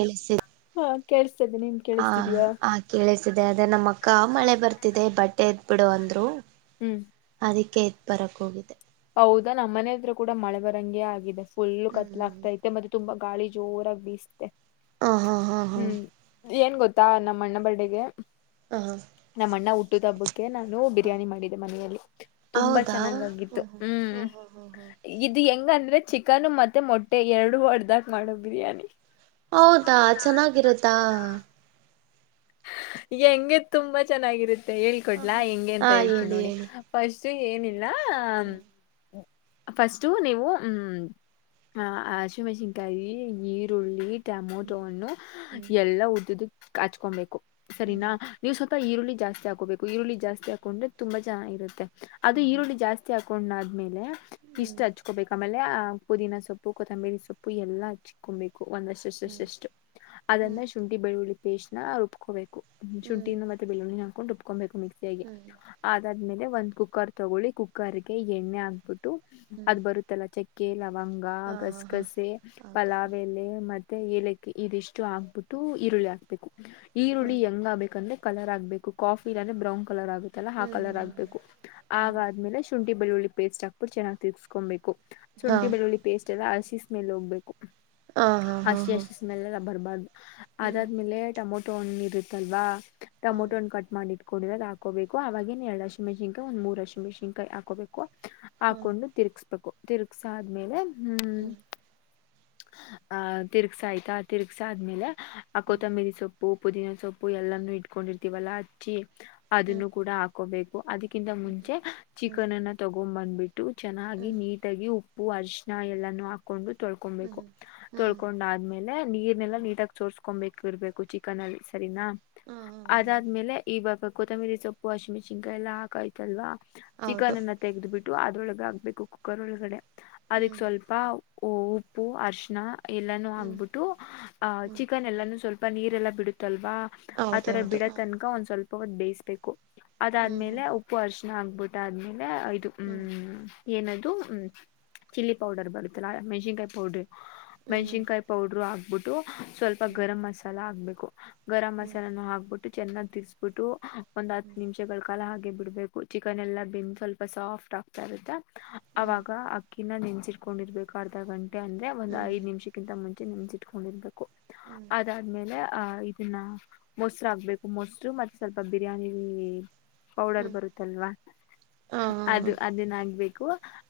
ಏಲ್ಲಿ ಸಿಗ್ತಿ ಹಾ [unintelligible] ಕೇಳಿಸ್ತಾದೆ ನಿನ್ ಹ ಕೇಳಿಸ್ತಿದೀಯಾ ಹ ಕೇಳತಿದೆ ಅದ ನಮ್ಮ ಅಕ್ಕ ಮಳೆ ಬರ್ತಿದೆ ಬಟ್ಟೆ ಎತ್ ಬೀಡು ಅಂದ್ರು ಹ್ಮ್ ಅದಕ್ಕೆ ಎತ್ಕೊ ಬರಕ್ ಹೋಗಿದೆ ಹೌದಾ ನಮ್ಮ್ ಮನೆ ಹತ್ರ ಕೂಡ ಮಳೆ ಬರಂಗೆ ಆಗಿದೆ ಫುಲ್ ಕತ್ಲ ಆಗತೈತೆ ಮತ್ತೆ ತುಂಬಾ ಗಾಳಿ ಜೋರಾಗಿ ಬಿಸ್ತಿದೆ ಹ ಹಾ ಹಾ ಹಾ ಹ್ಮ್ ಏನ್ ಗೊತ್ತಾ ನಮ್ಮ ಅಣ್ಣ ಬರ್ಡಗೆ ಹ ನಮ್ಮ ಅಣ್ಣ ಹುಟ್ಟು ಹಬ್ಬಕ್ಕೆ ನಾನು ಹ ಬಿರಿಯಾನಿ ಮಾಡಿದೆ ಮನೆಯಲ್ಲಿ ತುಂಬಾ ಹೌದಾ ಹ್ಮ ಚೆನ್ನಾಗಾಗಿತ್ತು ಹ್ಮ ಹ್ಮ್ ಹ್ಮ್ ಹ್ಮ್ ಅಂದ್ರೆ ಚಿಕನ್ ಮತ್ತೆ ಮೊಟ್ಟೆ ಎರಡು ಹೊಡೆದಕ್ ಮಾಡೊ ಬಿರಿಯಾನಿ ಹೌದಾ ಚೆನ್ನಾಗಿರುತ್ತಾ ಹೆಂಗೆ ತುಂಬಾ ಚೆನ್ನಾಗಿರುತ್ತೆ ಹ ಹೇಳ್ಕೊಡ್ಲಾ ಹೆಂಗೆ ಅಂತ ಹಾ ಹೇಳ್ತೀನಿ ಹೇಳಿ ನೋಡಿ ಹೇಳಿ ಫಸ್ಟ್ ಏನಿಲ್ಲ ಹ್ಮ್ ಹ ಫಸ್ಟು ನೀವು ಹ್ಮ್ ಹ ಹಸಿಮೆಣಸಿನಕಾಯಿ ಈರುಳ್ಳಿ ಟಮೋಟೋ ಹಣ್ಣು ಹ್ಮ್ ಎಲ್ಲಾ ಉದುದಕ್ಕೆ ಹಚ್ಕೊಬೇಕು ಹ್ಮ್ ಸರಿನಾ ನೀವು ಸ್ವಲ್ಪ ಈರುಳ್ಳಿ ಜಾಸ್ತಿ ಹಾಕೋಬೇಕು ಈರುಳ್ಳಿ ಜಾಸ್ತಿ ಹಾಕೊಂಡ್ರೆ ತುಂಬಾ ಚೆನ್ನಾಗಿ ಇರುತ್ತೆ ಅದು ಹ್ಮ್ ಹ್ಮ್ ಈರುಳ್ಳಿ ಜಾಸ್ತಿ ಹಾಕಿ ಕೊಂಡಾದ್ಮೇಲೆ ಇಷ್ಟ್ ಹಚ್ಕೋಬೇಕ ಆಮೇಲೆ ಪುದೀನಾ ಸೊಪ್ಪು ಕೊತ್ತಂಬೇರಿ ಸೊಪ್ಪು ಎಲ್ಲ ಹಚ್ಕೊಬೇಕು ಹ್ಮ್ ಒಂದಷ್ಟುಸಸಷ್ಟು ಆದ್ಮೇಲೆ ಶುಂಠಿ ಬೆಳ್ಳುಳ್ಳಿ ಪೇಸ್ಟ್ ನ ರುಬ್ಕೋಬೇಕು ಹ್ಮ್ ಶುಂಠಿನ ಮತ್ತೆ ಬಿಳ್ಳುಳ್ಳಿನ ಹಾಕೊಂಡು ರುಬ್ಕೊಬೇಕು ಹ್ಮ್ ಮಿಕ್ಸಿಯಾಗಿ ಹ್ಮ್ ಆದ್ಮೇಲೆ ಆಮೇಲೆ ಒಂದ್ ಕುಕ್ಕರ್ ತಗೊಳ್ಳಿ ಕುಕ್ಕರ್ ಗೆ ಎಣ್ಣೆ ಹಾಕ್ಬಿಟ್ಟು ಹ್ಮ್ ಅದ್ ಬರುತ್ತಲ್ಲ ಚಕ್ಕೆ ಲವಂಗ ಲವಂಗ ಹಾ ಹಾ ಹಾ ಗಸಗಸೆ ಹೌದು ಪಲಾವ್ ಎಲೆ ಮತ್ ತ್ತ ಏಲಕ್ಕಿ ಇದಿಷ್ಟು ಆಕ್ಬಿಟ್ಟು ಈರುಳ್ಳಿ ಹಾಕ್ಬೇಕು ಈರುಳ್ಳಿ ಹ್ಮ್ ಹೆಂಗ ಆಗ್ಬೇಕಂದ್ರೆ ಕಲರ್ ಆಗ್ಬೇಕು ಕಾಫಿ ಇಲ್ಲೆ ಬ್ರೌನ್ ಕಲರ್ ಆಗುತ್ತಲ್ಲಾ ಆ ಹ್ಮ್ ಕಲರ್ ಹ್ಮ್ ಆಗ್ಬೇಕು ಹ್ಮ್ ಹ್ಮ್ ಆದ್ಮೇಲೆ ಶುಂಠಿ ಶುಂಠಿ ಬೆಳ್ಳುಳ್ಳಿ ಪೇಸ್ಟ್ ಹಾಕಿ ಚೆನ್ನಾಗಿ ತಿರ್ಗಿಸ್ಕೊಬೇಕು ಹಾ ಶುಂಠಿ ಬೆಳ್ಳುಳ್ಳಿ ಪೇಸ್ಟ್ ಎಲ್ಲ ಹಸಿ ಸ್ಮೆಲ್ ಹೋಗಬೇಕು ಆ ಹಾ ಹಾ ಹಾ ಬರ್ಬಾರ್ದು ಹ್ಮ್ ಅದಾದ್ಮೇಲೆ ಟಮೋಟೋ ಹಣ್ಣು ಇರುತ್ತಲ್ವಾ ಹ್ಮ್ ಟಮೋಟೋ ಹಣ್ಣು ಕಟ್ ಮಾಡಿ ಇಟ್ಟಿಕೊಂಡು ರುಬ್ಬಿಕೊಂಡಿರೋದು ಹಾಕೋಬೇಕು ಅವಾಗಿ ಎರಡು ಹಸಿಮೆಣಸಿನಕಾಯಿ ಒಂದ್ ಮೂರು ಹಸಿಮೆಣಸಿನಕಾಯಿ ಹಾಕೋಬೇಕು ಹ್ಮ್ ಹಾಕೊಂಡು ತಿರ್ಗ್ಸ್ಬೇಕು ತಿರ್ಗ್ಸ ಆದ್ಮೇಲೆ ಹ್ಮ್ ಆಹ ತಿರ್ಗಸೈತ ಆಯ್ತಾ ಆ ತತಿರುಗಿಸಿ ಆದ್ಮೇಲೆ ಆ ಹ್ಮ್ ಕೊತಂಬಿರಿ ಸೊಪ್ಪು ಸೊಪ್ಪು ಪುದೀನ ಸೊಪ್ಪು ಎಲ್ಲಾನೂ ಇಟ್ಕೊಂಡಿರ್ತೀವಲ್ಲಾ ಹಚ್ಚಿ ಹ್ಮ್ ಅದನ್ನು ಕೂಡ ಹಾಕೋಬೇಕು ಅದಕ್ಕಿಂತ ಹ್ಮ್ ಹ್ಮ್ ಮುಂಚೆ ಹ್ಮ್ ಚಿಕನ್ನನ್ನ ತಗೊಂಡ್ ಬಂದ್ಬಿಟ್ಟು ಚೆನ್ನಾಗಿ ಹ್ಮ್ ಹ್ಮ್ ನೀಟಾಗಿ ವಾಶ್ ಉಪ್ಪು ಅರಿಶಿನ ಎಲ್ಲಾನು ಹಾಕೊಂಡು ಹ್ಮ್ ಕೊು ತೊಳ್ಕೊಂಡಾದ್ಮೇಲೆ ನೀರ್ನೆಲ್ಲಾ ನೀಟಾಗಿ ಚೋರ್ಸ್ ಕಕೊಂಬ ಇರ್ಬೇಕು ಚಿಕನ್ ಅಲ್ಲಿ ಸರಿನಾ ಹ್ಮ್ ಹ್ಮ್ ಹ್ಮ್ ಅದಾದ್ಮೇಲೆ ಇವಾಗ ಕೊತ್ತಂಬಿರಿ ಸೊಪ್ಪು ವಾಷಿ ಮೆಣಸಿನ್ಕಾಯ ಎಲ್ಲ ಹಾಕಾಯ್ತಲ್ವ ಹೌದು ಚಿಕನ್ ಎನ್ನ ತೆಗೆ್ದ್ ಬಿಿಟ್ಟು ಅದೊಳಗ ಆಗ್ಬೇಕು ಕುಕ್ಕರ್ ಒಳಗಡೆ ಅದಿಕ್ ಹ್ಮ್ ಸ್ವಲ್ಪ ಉ- ಉಪ್ಪು ಅರ್ಶನಾ ಎಲ್ಲಾನೂ ಹ್ಮ್ ಹಾಕ್ಬಿಟ್ಟು ಆಹ್ ಹ್ಮ್ ಚಿಕನ್ ಎಲ್ಲಾನು ಸ್ವಲ್ಪ ನೀರೆಲ್ಲಾ ಬಿಡುತ್ತವಾ ಹೌದು ಆತರ ಹೌದು ಹ್ಮ್ ಬಿಡತನಕ ಒಂದ್ ಸ್ವಲ್ಪ ಹೊತ್ತು ಬೇಯಿಸ್ಬೇಕು ಹ್ಮ್ ಅದಾದ್ಮೇಲೆ ಉಪ್ಪು ಅರಿಶಿನ ಆಗ್ಬಿಟ್ಟ ಆದ್ಮೇಲೆ ಇದು ಹ್ಮ್ ಏನದು ಹ್ಮ್ ಚಿಲ್ಲಿ ಪೌಡರ್ ಬರುತ್ತಲ್ಲ ಮೆಣ್ಸಿನ್ಕಾಯಿ ಪೌಡ್ರ ಹ್ಮ್ ಹ್ಮ್ ಹ್ಮ್ ಮೆಣಸಿನ್ಕಾಯಿ ಪೌಡರು ಆಕ್ಬಿಟ್ಟು ಸ್ವಲ್ಪ ಹ್ಮ್ ಗರಂ ಮಸಾಲ ಹಕ್ಬೇಕು ಗರಂ ಮಸಾಲಾನ ಹಾಕ್ಬಿಟ್ಟು ಚೆನ್ನಾಗ್ ತಿರುಗಿಸಿಬಿಟ್ಟು ಒಂದ್ ಹತ್ತು ನಿಮಿಷಗಳ ಕಾಲ ಹಾಕ ಬಿಡ್ಬೇಕು ಚಿಕನ್ ಎಲ್ಲ ಬೆಂದು ಸ್ವಲ್ಪ ಸಾಫ್ಟ್ ಆಗ್ತಾ ಇರುತ್ತೆ ಹ್ಮ್ ಅವಾಗ ಅಕ್ಕಿ ಅಕ್ಕಿನ ನೆನ್ಸಿಟ್ಕೊಂಡಿರ್ಬೇಕು ಅರ್ಧ ಗಂಟೆ ಅಂದ್ರೆ ಒಂದು ಹ್ಮ್ ಹ್ಮ್ ನಿಮಿಷಕ್ಕಿಂತ ಮುಂಚೆನ್ಸಿಟ್ಕೊಂಡಿರ್ಬೇಕು ಅದಾದ್ಮೇಲೆ ಅಹ ಇದನ್ನ ಮೊಸರು ಹಾಕಬೇಕು ಮೊಸರು ಮತ್ತೆ ಸ್ವಲ್ಪ ಬಿರಿಯಾನಿ ಪೌಡರ್ ಹ್ಮ್ ಬರುತ್ತಲ್ವಾ ಹಾ ಹಾ ಹಾ ಅದು ಅದೇನ್ ಆಗ್ಬೇಕು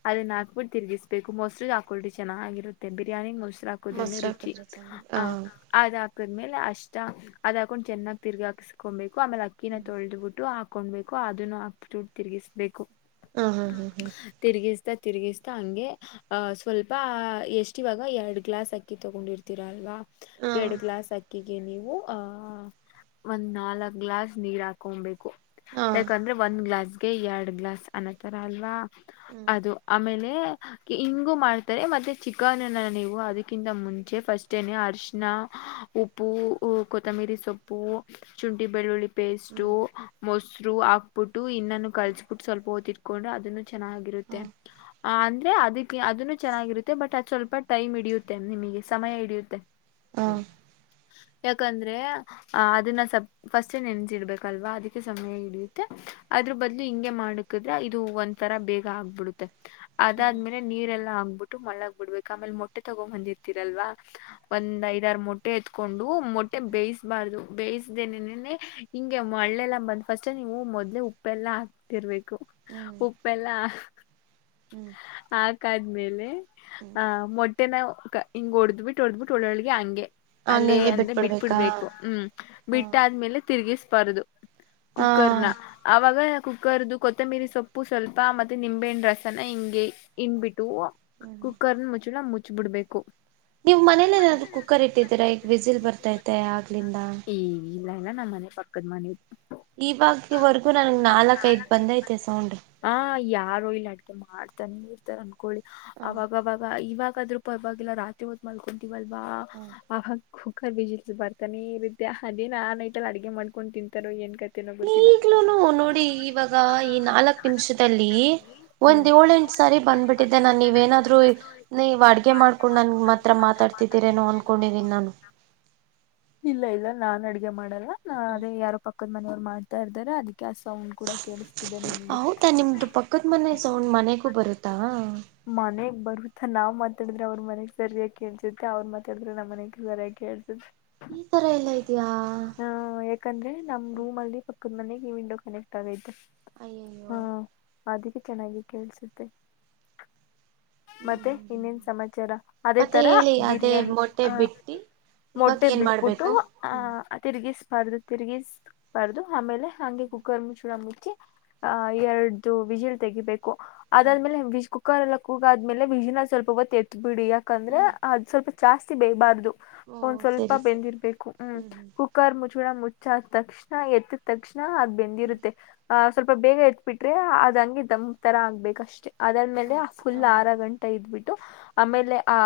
ಅದನ್ನ ಹಾಕ್ಬಿಟ್ಟು ತಿರುಗಿಸ್ಬೇಕು ಮೋಸ್ಟ್ ಹಾಕೊಲ್್ರಿ ಚೆನ್ನಾಗಿರುತ್ತೆ ಬಿರಿಯಾನಿ ಮೋಸ್ಟ್ ಹಾಕ ಮೊಸರು ರುಚಿ ಹಾಕಿದ್ರೆ ಚೆನ್ನಾಗಿ ಹಾ ಹ್ಮೇಲೆ ಅಷ್ಟ ಅದ ಹಾಕೊಂಡು ಚೆನ್ನಾಗ್ ತಿರ್ಗಿ ಹಾಕ್ಸ್ಕೊಬೇಕು ಆಮೇಲೆ ಅಕ್ಕಿನ ತೊಳೆ್ಬಿಟ್ಟು ಹಾ ಬೇಕು ಅದನ್ನು ಹ ತಿರ್ಗಿಸಬೇಕುಗ ಹಾ ಹಾ ಹಾ ತಿರುಗಿಸ್ತಾ ಹಂಗೆ ಅಹ ಸ್ವಲ್ಪ ಾ ಎಷ್ಟ ಇವಾಗ ಎರಡ್ ಗ್ಲಾಸ್ ಅಕ್ಕಿ ತಗೊಂಡಿರ್ತೀರಾ ಅಲ್ವಾ ಹಾ ಎರಡ್ ಗ್ಲಾಸ್ ಅಕ್ಕಿ ಿಗೆ ನೀವು ಆಹ ಒಂದ್ ನಾಲ್ಕ್ ಗ್ಲಾಸ್ ನೀರ್ ಹಾಕೊಬೇಕು ಹಾ ಹಾ ಯಾಕಂದ್ರೆ ಒಂದ್ ಗ್ಲಾಸ್ಗೆ ಎರಡ್ ಗ್ಲಾಸ್ ಅನತರ ಅಲ್ವಾ ಹ್ಮ್ ಅದು ಆಮೇಲೆ ಹಿಂಗು ಮಾಡ್ತ ಮತ್ತೆ ಚಿಕನ್ ನೀವು ಅದಕ್ಕಿಂತ ಮುಂಚೆ ಫಸ್ಟೇನೆ ಅರ್ಶಿನ ಉಪ್ಪು ಕೊತ್ತಂಬಿರಿ ಸೊಪ್ಪು ಶುಂಠಿ ಬೆಳ್ಳುಳ್ಳಿ ಪೇಸ್ಟು ಹ್ಮ್ ಮೊಸರು ಹಾಕ್ಬಿಟ್ಟು ಇನ್ನನ್ನು ಕಲ್ಸಬಿಟ್ಟು ಸ್ವಲ್ಪ ಓದ ಇಟ್ಕೊಂಡು ಅದನ್ನು ಹಾ ಚೆನ್ನಾಗಿರುತ್ತೆ ಅ ಅಂದ್ರೆ ಅದಕ್ಕೆ ಅದನ್ನು ಚೆನ್ನಾಗಿರುತ್ತೆ ಬಟ್ ಅದು್ ಸ್ವಲ್ಪ ಟೈಮ್ ಹಡಿಯುತ್ತೆ ನಿಮಗೆ ಸಮಯ ಹಿಡಿಯುತ್ತೆ ಹಾ ಯಾಕಂದ್ರೆ ಆ ಅದನ್ನ ಸ ಫಸ್ಟ್ೇ ನೆನ್ಸಿ ಇಡ್ಬೇಕಲ್ವಾ ಅದಕ್ಕೆ ಸಮಯ ಹಿಡಿಯುತ್ತೆ ಅದ್ರ ಬದ್ಲು ಹಿಂಗೆ ಮಾಡಕಿದ್ರೆ ಇದು ಒಂದ್ ತರಾ ಬೇಗ ಆಗ್ಬಿಡುತ್ತೆ ಹ್ಮ್ ಅದಾದ್ಮೇಲೆ ನೀರೆಲ್ಲಾ ಆ ಬ ಬಿಟ್ಟು ಮಳ್ಳಗ ಬಿಡ್ಬೇಕು ಆಮೇಲೆ ಮೊಟ್ಟೆ ತಗೊಂಡ್ ಬಂದಿರ್ತಿರಲ್ವಾ ಒಂದ್ ಐದಾರು ಮೊಟ್ಟೆ ಎತ್ಕೊಂಡು ವು ಮೊಟ್ಟೆ ಬೇಯಿಸಬಾರ್ದು ಬೇಯಿಸ್ದೇನೆನೆ ಹಿಂಗೆ ಮಳ್ಳೆಲ್ಲ ಬಂದ ಫಸ್ಟ್ ನೀವು ಮೊದ್ಲೆೇ ಉಪ್ಪೆಲ್ಲಾ ಹಾಕ್ತಿರ್ಬೇಕು ಹ್ಮ್ ಉಪ್ಪೆಲ್ಲ ಹ್ಮ್ ಹಾಕಾದ್ಮೇಲೆ ಹ್ಮ್ ಆ ಮೊಟ್ಟೆನ ಹಿಂಗ್ ಹೊಡ್ದ್ ಬಿಟ್ಟು ಹೊಡ್ದ್ಬಿಟ್ಟು ಒಳ್ಳೊಳ್ಗೆ ಹಂಗೆ ಅಲ್ಲೇ ಹಂಗಂಗೆ ಅಂದ್ರೆ ಬಿಟ್ಬಿಡ್ಬೇಕಾ ಬಿಟ್ಬಿಡ್ಬೇಕು ಹ್ಮ್ ಹಾ ಬಿಟ್ಟಾದ್ಮೇಲೆ ತಿರ್ಗಿಸ್ಬಾರದು ಹಾ ಕುಕ್ಕರ್ ನ ಅವಾಗ ಕುಕ್ಕರ್ದು ಕೊತ್ತಂಬಿರಿ ಸೊಪ್ಪು ಸ್ವಲ್ಪ ಮತ್ತೆ ನಿಂಬೆಣ್ಣ ರಸನ ಹಿಂಗೆ ಇಂಡಬಿಟ್ಟು ಹ್ಮ್ ಕುಕ್ಕರ್ ಮುಚ್ಚಳ ಮುಚ್ ಬಿಿಡ್ಬೇಕು ನೀವ್ ಮನೇಲಿ ಏನಾದ್ರು ಕುಕ್ಕರ್ ಇಟ್ಟಿದ್ದೀರಾ ಈಗ ವಿಸಿಲ್ ಬರ್ತೈತೆ ಆಗ್ಲಿಂದ ನ ಮನೆ ಪಕ್ಕದ ಮನೆ ಇವಾಗವರೆಗೂ ನನ್ಗ್ ನಾಲ್ಕ ಐದ ಬಂದೈತೆ ಸೌಂಡ್ರಿ ಹಾ ಯಾರು ಇಲ್ಲಿ ಅಡ್ಗೆ ಮಾಡ್ತ ತ್ಣಿ ಇರ್ತಾರ ಅನ್ಕೊಳ್ಳಿ ಹಾ ಅವಾಗವಾಗ ಇವಾಗ್ರೂ ಅವವಾಗಿಲ್ಲ ರಾತ್ರಿ ಹದ್ ಮಲ್ಕೊಂಡ ಬಬ ಹಾ ಆ ಖರ್ಬಜಲ್ಸಸ್ ಬರ್ತಾನೆ ಇ ರಿದ್ದೆ ಅದೇ ನಾನನ್ ಐತಲ್ಲ ಅಗೆ ಮಾಡ್ಕೊಂಡು ತಿಂತಾರೋ ಏನ್ ಕತೆ ಅನೋ ಗೊತ್ತಿಲ್ಲ ಈಲೂನು ನೋಡಿ ಇವಾಗ ಈ ನಾಲ್ಕ್ ನಿಮಿಷದಲ್ಲಿ ಹ್ಮ್ ಒಂದ್ ಏಳೆಂಟು ಸರಿ ಬಂದ್ಬಿಟ್ಟಿದ್ದೆ ನನ್ ನೀವೇನಾದ್ರು ನೀವ್ ಅಡ್ಗೆ ಮಾಡ್ಕೊಂಡು ನನ್ ಮಾತ್ರ ಮಾತಾಡ್ತಿದ್ದೀರೇನೋ ಅನ್ಕೊಂಡಿದೀನ್ಿ ನಾನು ಇಲ್ಲ ಇಲ್ಲ ನಾನ್ ಅಡ್ಗೆ ಮಾಡಲ್ಲ ನಾ ಅದೇ ಯಾರೋ ಪಕ್ಕದ ಮನೆಯವ್ರು ಮಾಡ್ತಾ ಇರ್್ದಾರೆ ಅದಿ ಸೌಂಡ ಕೂಡ ಕೇಳಿಸ್ತಿದೆ ನಿನ್ಗೆ ಹೌದಾ ನಿಮ್ದು ಪಕ್ಕದ ಮನೆ ಸೌಂಡ್ ಮನೆಗೂ ಬರುತ್ತಾ ಮನೆ ಬರುತ್ತಾ ನಾವ್ ಮಾತಾದ್ರೆ ಅವ್ರ ಮನೆಗ್ ಸರಿಯಗ್ ಕೇಳ್ಸುತ್ತೆ ಅವ್ರ್ ಮಾತಾಡಿದ್ರೆ ನಮ್ಮ ಮನೆಗೆ ಸರಿಯಾಗಿ ಕೇಳ್ಸುತ್ತೆ ಈ ತರ ಎಲ್ಲ ಇದೆಯಾ ಹಾ ಯಾಕಂದ್ರೆ ನಮ್ ರೂಮ್ ಅಲ್ಲಿ ಮನೆಗೆ ವಿಂಡೋ ಕನೆಕ್ಟ್ ಆಗೈತೆ ಅಯ್ಯಯ್ಯೋ ಹಾ ಅದಕ್ಕೆ ಚೆನ್ನಾಗಿ ಕೇಳ್ಸುತ್ತೆ ಹ್ಮ್ ಮತ್ತೆ ಹ್ಮ್ ಇನ್ನಿನ ಹ್ಮ್ ಸಮಾಚಾರ ಅದೇ ಮತ್ತೆ ತರ ಹೇಳಿ ಅದೇ ಬಿರಿಯಾನಿ ಮೊಟ್ಟೆ ಹ ಬಿಟ್ಟಿ ಇವಾಗ ಮೊಟ್ಟೆ ಏನ್ ಬಿಟ್ಬಿಟ್ಟು ಮಾಡ್ಬೇಕು ಹ್ಮ್ ಆಹ ತಿರುಗಿಸ ಬಾರದು ತಿರುಗಿಸಬಾರ್ದು ಆಮೇಲೆ ಹಂಗೆ ಕುಕ್ಕರ್ ಮುಚ್ಚೂಳ ಮುಚ್ಚಿ ಆ ಎರ್ದ ವಿಜಿಲ್ ತೆಗಿಬೇಕು ಅದಾದ್ಮೇಲೆ ಕುಕ್ಕರ್ ಎಲ್ಲಾದ್ಮೇಲೆ ವಿಜಿನ ಸ್ವಲ್ಪ ಹೊತ್ ಏತ್ ಬಿಡಿ ಯಾಕಂದ್ರೆ ಹ್ಮ್ ಅದು ಸ್ವಲ್ಪ ಜಾಸ್ತಿ ಬೇಬಾರ್ದು ಓ ಒಂದ್ ಸ್ವಲ್ಪ ಸರಿ ಸರಿ ಬೆಂದಿರ್ಬೇಕು ಹ್ಮ್ ಕುಕ್ಕರ್ ಮುಚ್ಚುಳ ಮುಚ್ಚಾದ ತಕ್ಷಣ ಎತ್ ತಕ್ಷಣ ಹಾ ಅದ್ ಬೆಂದ್ ಹ್ಮ್ ಹ್ಮ್ ಇರುತ್ತೆ ಆ ಸ್ವಲ್ಪ ಬೇಗ ಎತ್ ಬಿಟ್ರೆ ಅದ್ಂಗೆ ದಮ್ ತರ ಆಗ್ಬೇಕ್ ಅಷ್ಟೇ ಅದ್ ಮೇಲೆ ಅಷ್ಟೆ ಫುಲ್ ಹ ಆರ ಗಂಟೆ ಇದ್ಬಿಟ್ಟು ಹ್ಮ್ ಆಮೇಲೆ ಆ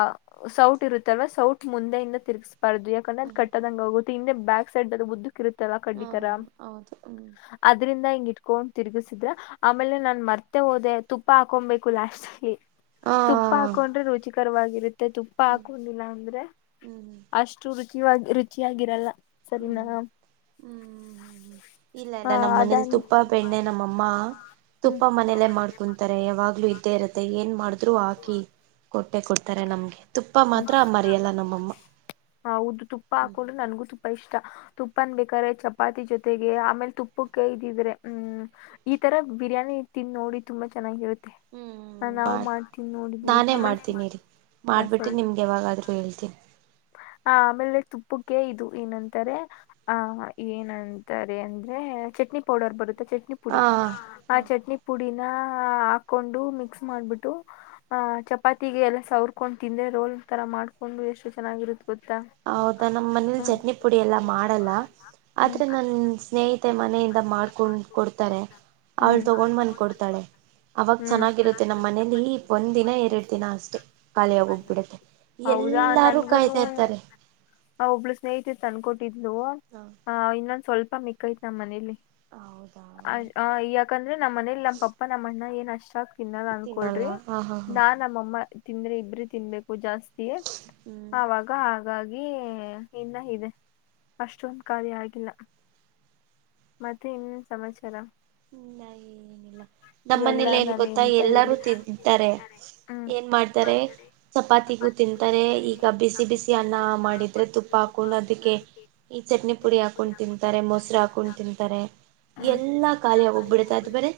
ಸೌಟ್ ಇರುತ್ತಲ್ವ ಸೌಟ್ ಮುಂದೆಯಿಂದ ತಿರುಗ್ಸ್ಬಾರ್ದು ಯಾಕಂದ್ರೆ ಹ್ಮ್ ಕಟ್ಟದಂಗ ಆಗುತ್ ಹಿಂದೆ ಬ್ಯಾಕ್ ಸೈಡ್ ಅದು ಉದ್ದುಕ್ ಇರುತ್ತಲ್ಲ ಹಾ ಕಡ್ಡಿತರ ಹೌದು ಹ್ಮ್ ಅದ್ರಿಂದ ಇಟ್ಕೊಂಡ್ ತಿರುಗಸಿದ್ರ ಆಮೇಲೆ ನಾನ್ ಮರ್ತೆ ಹೋದೆ ತುಪ್ಪ ಹಾಕೊಬೇಕು ಲಾಸ್ಟ್ ಅಲ್ಲಿ ಹಾ ತುಪ್ಪ ಹಾಕೊಂಡ್ರೆ ರುಚಿಕರವಾಗಿರುತ್ ಮತ್ತೆ ತುಪ್ಪ ಹ್ಮ್ ಹಾಕೊಂಡಿಲ್ಲ ಅಂದ್ರೆ ಹ್ಮ್ ಅಷ್ಟು ರುಚಿವ ರುಚಿಯಗಿರಲ್ಲ ಸರಿನಾ ಹ್ಮ್ ಹ್ಮ್ ಹ್ಮ್ ಇಲ್ಲ ಇಲ್ಲಾ ನಮ್ ಮನೆಲ್ ಅದಾದ ತುಪ್ಪ ಬೆಣ್ಣೆ ನಮ್ಮಮ್ಮ ತುಪ್ಪ ಹ್ಮ್ ಮನೇಲ್ಲೇ ಮಾಡ್ಕೊಂತಾರೆ ಯಾವಾಗ್ಲೂ ಇದ್ದೇ ಇರತ್ತೆ ಏನ್ ಮಾಡಿದ್ರು ಹಾಕಿ ಕೊಟ್ಟ ಕೊಟ್ಟೆ ಕೊಡ್ತಾರೆ ನಮ್ಗೆ ತುಪ್ಪ ಹ್ಮ್ ಮಾತ್ರ ಮರಿಯಲ್ಲ ನಮ್ಮಮ್ಮ ಹೌದು ತುಪ್ಪ ಹ್ಮ್ ಹಾಕೊಂಡ್ರು ನನ್ಗೂ ತುಪ್ಪ ಇಷ್ಟ ತುಪ್ಪನ್ ಬೇಕಾದ್ರೆ ಚಪಾತಿ ಜೊತೆಗೆ ಆಮೇಲ್ ತುಪ್ಪಕ್ಕೆ ಇದಿದ್ರೆ ಹ್ಮ್ ಈ ತರ ಬಿರಿಯಾನಿ ತಿನ್ ನೋಡಿ ತುಂಬಾ ಚೆನ್ನಾಗಿರುತ್ತೆ ಹ್ಮ್ ನಾವು ಮಾಡ್ ಮಾಡಿ ತಿನ್ ನೋಡಿದಿವಿ ಮಾಡಿಬಿಟ್ಟಿ ನಿಮ್ಗೆ ಯಾವಾಗಾದರೂ ಹೇಳ್ತೀನಿ ಹ ಆಮೇಲೆ ತುಪ್ಪಕ್ಕೆ ಇದು ಏನಂತಾರೆ ಆ ಏನಂತಾರೆ ಅಂದ್ರೆ ಚಟ್ನಿ ಪೌಡರ್ ಬರುತ್ತೆ ಚಟ್ನಿ ಪುಡಿ ಹಾಂ ಆ ಹಾಂ ಚಟ್ನಿ ಪುಡಿನ ಹಾಕೊಂಡು ಮಿಕ್ಸ್ ಮಾಡ್ ಬಿಟ್ಟು ಚಾಪಾತಿಗೆ ಸಾವರ್ಕೊಂಡು ತಿಂದ್ರೆ ರೋಲ್ತರ ಮಾಡ್ ಎಷ್ಟು ಚೆನ್ನಾಗಿರುತ್ ಗೊತ್ತಾ ಹೌದಾ ನಮ್ಮ್ ಮನೇಲಿ ಹ್ಮ್ ಚಟ್ನಿ ಪುಡಿ ಎಲ್ಲಾ ಮಾಡಲ್ಲ ಆದ್ರೆ ನನ್ ಸ್ನೇಹಿತೆ ಮನೆಯಿಂದ ಮಾಡ್ಕೊಂಡ ಕೊಡ್ತಾರೆ ಅವಳ ಹ್ಮ್ ಹ್ಮ್ ತಗೊಂಡ್ ಬಂದ್ ಕೊಡ್ತಾಳೆ ಅವಾಗ ಹ್ಮ್ ಚೆನ್ನಾಗಿರುತ್ತೆ ನಮ್ ಮನೇಲಿ ಒಂದ್ ದಿನ ಎರಡ್ ದಿನ ಅಷ್ಟೆ ಖಾಲಿಯಾಗೊಗ್ ಬಿಡುತೆ ಹೌದಾ ಎಲ್ಲಾರು ಕಾಯ್ತಾ ನನ್ಗುನು ಇರ್ತಾರೆ ಆ ಒಬ್ಳು ಸ್ನೇಹಿತೆ ತಂದಕೊಟ್ಟಿದ್ಲು ಹಾಂ ಆ ಇನ್ನೊಂದ್ ಸ್ವಲ್ಪ ಮಿಕಾಯಿತೇ ನಮ್ ಮನೇಲಿ ಹೌದಾ ಅ ಯಾಕಂದ್ರೆ ನಮ್ ಮನೇಲಿ ನಮ್ ಪಪ್ಪ ನಮ್ಮ ಅಣ್ಣ ಏನ್ ಅಷ್ಟ ಹಾಕ್ ತಿನ್ನಲ್ಲ ತಿನ್ನಲ್ಲ ಅನ್ಕೊಳ್ರಿ ಹಾಂ ಹಾಂ ಹಾಂ ನಾನ್ ನಮ್ಮಮ್ಮ ತಿಂದ್ರೆ ಇಬ್ರೆ ತಿನ್ಬೇಕು ಜಾಸ್ತಿ ಹ್ಮ್ ಆವಾಗ ಹಾಗಾಗಿ ಇನ್ನ ಇದೆ ಅಷ್ಟೊಂದ ಕಾಲಿ ಆಗಿಲ್ಲ ಮತ್ತೆ ಇನ್ ಸಮಾಚಾರ ಇನ್ನ ಏನಿಲ್ಲ ನಮ್ ಎಲ್ಲಾ ಮನೇಲಿ ಏನ್ ನಾನು ಗೊತ್ತಾ ಎಂತ ಎಲ್ಲಾರೂ ಇಲ್ಲಿ ತಿಂತಾರೆ ಹ್ಮ್ ಏನ್ ಮಾಡ್ತಾರೆ ಚಪಾತಿಗೂ ತಿಂತಾರೆ ಈಗ ಬಿಸಿ ಬಿಸಿ ಅನ್ನ ಮಾಡಿದ್ರೆ ತುಪ್ಪ ಹಾಕೊಂಡು ಅದಕ್ಕೆ ಈ ಚಟ್ನಿ ಪುಡಿ ಹಾಕೊಂಡು ತಿಂತಾರೆ ಮೊಸರ್ ಹಾಕೊಂಡ್ ತಿಂತಾರೆ ಹ್ಮ್ ಯಲ್ಲ ಖಾಲಿಯಗ್ ಹೋಗ್ಬಿಡುತೆ ಆದ್ ಬೇರೆ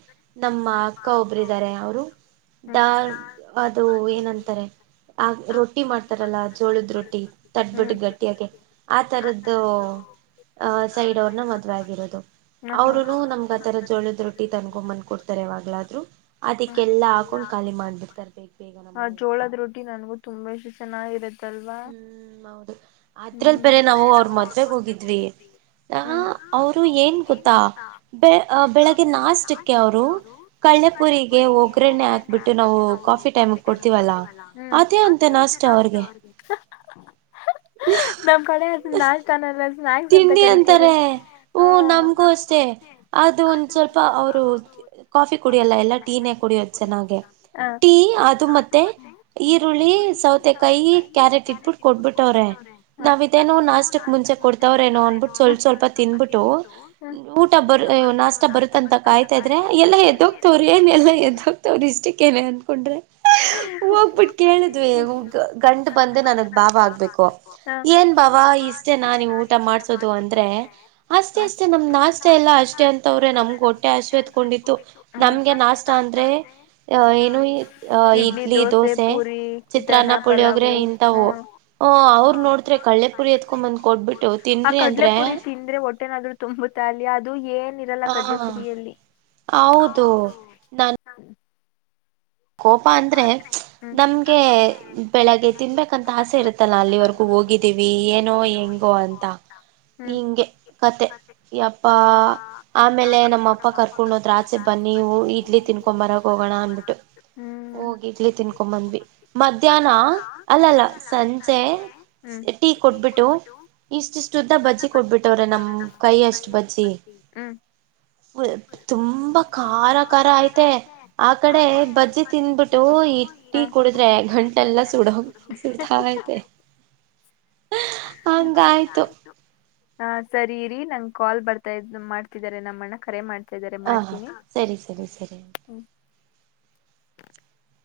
ನಮ್ಮ ಅಕ್ಕ ಒಬ್ಬರು ಇದಾರೆ ಅವರು ಹ್ಮ್ ದಾರ್ ಅದು ಏನಂತಾರೆ ಆ ರೊಟ್ಟಿ ಮಾಡ್ತಾರಲ್ಲ ಜೋಳದ್ ಗಟ್ಟಿ ತಟ್ಬಿಟ್ಟು ಹ್ಮ್ ಗಟ್ಟಿಯಕಗೆ ಆತರದ್ದು ಅಹ ಸೈಡ್ ಅವ್ರನ್ನ ಮದ್ವೆ ಆಗಿರೋದು ಹ ಹಾ ಅವರುನು ನಮ್ಗ ತರ ಜೋಳದ ರೊಟ್ಟಿ ತನ್ಕೊಂಡೊಂಬಂದ ಕೊಡ್ತಾರೆ ಯವಾಗ್ಲಾದ್ರು ಹ ಅದಕ್ಕೆಲ್ಲ ಹಾಕೊಂಡು ಖಾಲಿ ಮಾಡಬಿಡ್ತಾರೆ ಬೇಗ್ ಬೇಗ್ ಈಗ ನಮ್ ಆ ಮನೇಲಿ ಜೋಳದ ರೊಟ್ಟಿ ನನ್ಗೂ ತುಂಬಾ ಇಷ್ಟ ಎಷ್ಟು ಚೆನ್ನಾಗಿರುತ್ತಲ್ವಾ ಹ್ಮ್ ಹೌದು ಅದ್ರಲ್ ಬೇರೆ ನಾವು ಅವ್ರ ಮದ್ವೆಗ್ ಹೋಗಿದ್ವಿ ಆ ಹ ಹ ಅವರು ಏನ್ ಗೂತ್ತಾ ಬೆ ಬೆಳಗ್ಗೆ [unintelligible] ಇಟ್ಟಿ ಅವರು ಮಜೆಪುರಿಗೆ ಒಗ್ಗರಣೆ ಹಾಕ್ಬಿಟ್ಟು ನಾವು ಕಾಫಿ ಟೈಮ ಕೊಡ್ತೀವಲ್ಲಾ ಹ್ಮ್ ಅದೇ ಅಂತ ನಾಷ್ಟ ಅವ್ರಿಗೆ ನಮ್ ಕಡೆ ಅದು ನಾಷ್ಟನೆ ಅಲ್ಲ ಸ್ಕ್ಸ್ ಅಂತ ತಿಂಡಿ ಕರತಾರೆ ಅಂತಾರೆ ಹ್ಮ ನಮಗೂ ಅಷ್ಟೇ ಅದು ಒಂದ್ ಸ್ವಲ್ಪ ಅವರು ಕಾಫಿ ಕುಡಿಯಲ್ಲ ಪು ಎಲ್ಲ ಟೀನೇ ಎೀ ಕುಡಿಯೋದು ಪುಡಿೆ ಚೆನ್ನಾಗೆ ಮ ಸೌ ಕೈ ಕ ಕಾಲ ಬಿಟ್ಬಿಟ್ಟ ಕೊಟ್ಬಿಟ್ಟವ್ರೆ ನಾವ ಇದೇನು ನಾಸ್ಕ್ ಮುಂಚ ಇವ್ರೇನೋ ಅಂದ್ಬಿಟ್ಟು ಸ್ವಲ್ಪ ಸ್ವಲ್ಪ ತಿನ್ಬಿಟ್ಟು ಊಟ ಬ ನಾಷ್ಟ ಬರುತ್ತ ಅಂತ ಕಾಯ್ತಾ ಇದ್ರೆ ಎಲ್ಲ ಎದೋಗ್ತವ್್ರ ಏನೆಲ್ಲ ಎದೋಗ್ತವ್ ಇಷ್ಟಿಕ್ ಏನ ಅ ಹ್ಮು ಕೇಳಿದ್ವಿ ಗಂಟ್ ಕ ಮಂದಿ ನನಗ್ ಲಭ ಆಗ್ಬೇಕು ಬಬ ಈಸ್ಟನ್ ನಾ ನೀವು ಊಟ ಮಾಡ್ಸೋದು ಅಂದ್ರೆ ಅಷ್ಟೇ ಅಷ್ಟೇ ನಮ್ ನಾಷ್ಟ ಎಲ್ಲ ಅಷ್ಟೇ ಅಂತವ್ರೆ ನಮ್ಗೆ ಹೊಟ್ಟೆ ಶತ್ಕೊಂಡಿ ನಮಗೆ ನಾಷ್ಟ ಅಂದ್ರೆ ಏ ಇಡ್ಲಿ ದೋಸೆ ಚಿತ್ರಾನ್ನ ಪುಳಿಯೋಗ್ರೆ ಇಂತವು ಹ ಅವ್ರು ನೋಡ್ರ ಕೆೇುರಿ ಎತ್ಕೊಂಬಂದ್ ಕೊಡ್ ಆ ಕಡ್ಲೆ ಪುರಿ ತಿಂದ್ರೆ ಹೊಟ್ಟೆನಾದ್ರು ತುಂಬುತ್ತ ಅಲಿ ಅದು ಲ್ಲ ಹ ಕಡ್ಪುರಿಯಲ್ಲಿ ಹೌದು ನಾನ್ ಕೋಪ ಅಂದ್ರೆ ನಮ್ಗೆ ಬೆಳಗ್ಗೆ ತಿನ್ಬೇಕಂತ ಆಸೆ ಇರುತ್ತಲ್ಲಾ ಅಲ್ಲಿವರೆಗೂ ಹೋಗಿದ್ದೀವಿ ಏನೋ ಹೆಂಗೋ ಅಂತ ಹ್ಮ್ ಹಿಂಗೆ ಕತೆ ಅಪ್ಪ ಆಮೇಲೆ ನಮ್ಮ ಅಪ್ಪ ಕರ್ಕೊಂಡೋದ್ರ ಆಚೆ ಬನ್ನಿ ಇಡ್ಲಿ ತಿನ್ಕೊಂಬರಗ ಹೋಗಣ ನಾ ಅನ್ಬಿಟ್ಟು ಹ್ಮ್ ಹೋಗಿಡ್ಲಿ ತಿನ್ಕೊ ಬಂದ್ವಿ ಮಧ್ಯಾಹ್ನ ಅಲ್ಲಲ್ಲ ಸಂಜೆ ಹ್ಮ್ ಟೀ ಕೊಟ್ಬಿಟ್ಟು ಇಷ್ಟುಷ್ಟು ಉುದ್ದ ಬಜ್ಜಿ ಕೊಡ್ಬಿಟ್ಟವ್ರೆ ನಮ್ಮ್ ಕೈ ಅಷ್ಟು ಬಜ್ಜಿ ಹ್ಮ್ ತುಂಬಾ ಖಾರ ಖಾರ ಐ್ತೆ ಆ ಕಡೆ ಬರ್ದಿದ್ದ ತಿಿಂದ್ಬಿಟ್ಟು ಇಟ್ಟಿ ಕುಡಿದ್ರೆ ಗಂಟೆಲ್ಲ ಸುಡೋಗ ಸುಡತಾ ಐತೆ ಹ ಹಂಗಾಯ್ತು ಆಯ್ತು ಹಾ ಸರಿ ಇರಿ ನಂಗ್ ಕಾಲ್ ಬರ್ತಾ ಇದ ಮಾಡ್ತಿದ್ದಾರೆ ನಮ್ಮಣ್ಣ ಕರೆ ಮಾಡ್ತ ಾರೆ ಹ ಮಾಡ್ತೀನಿ ಸರಿ ಸರಿ ಸರಿ ಹ್ಮ್ [inaudible]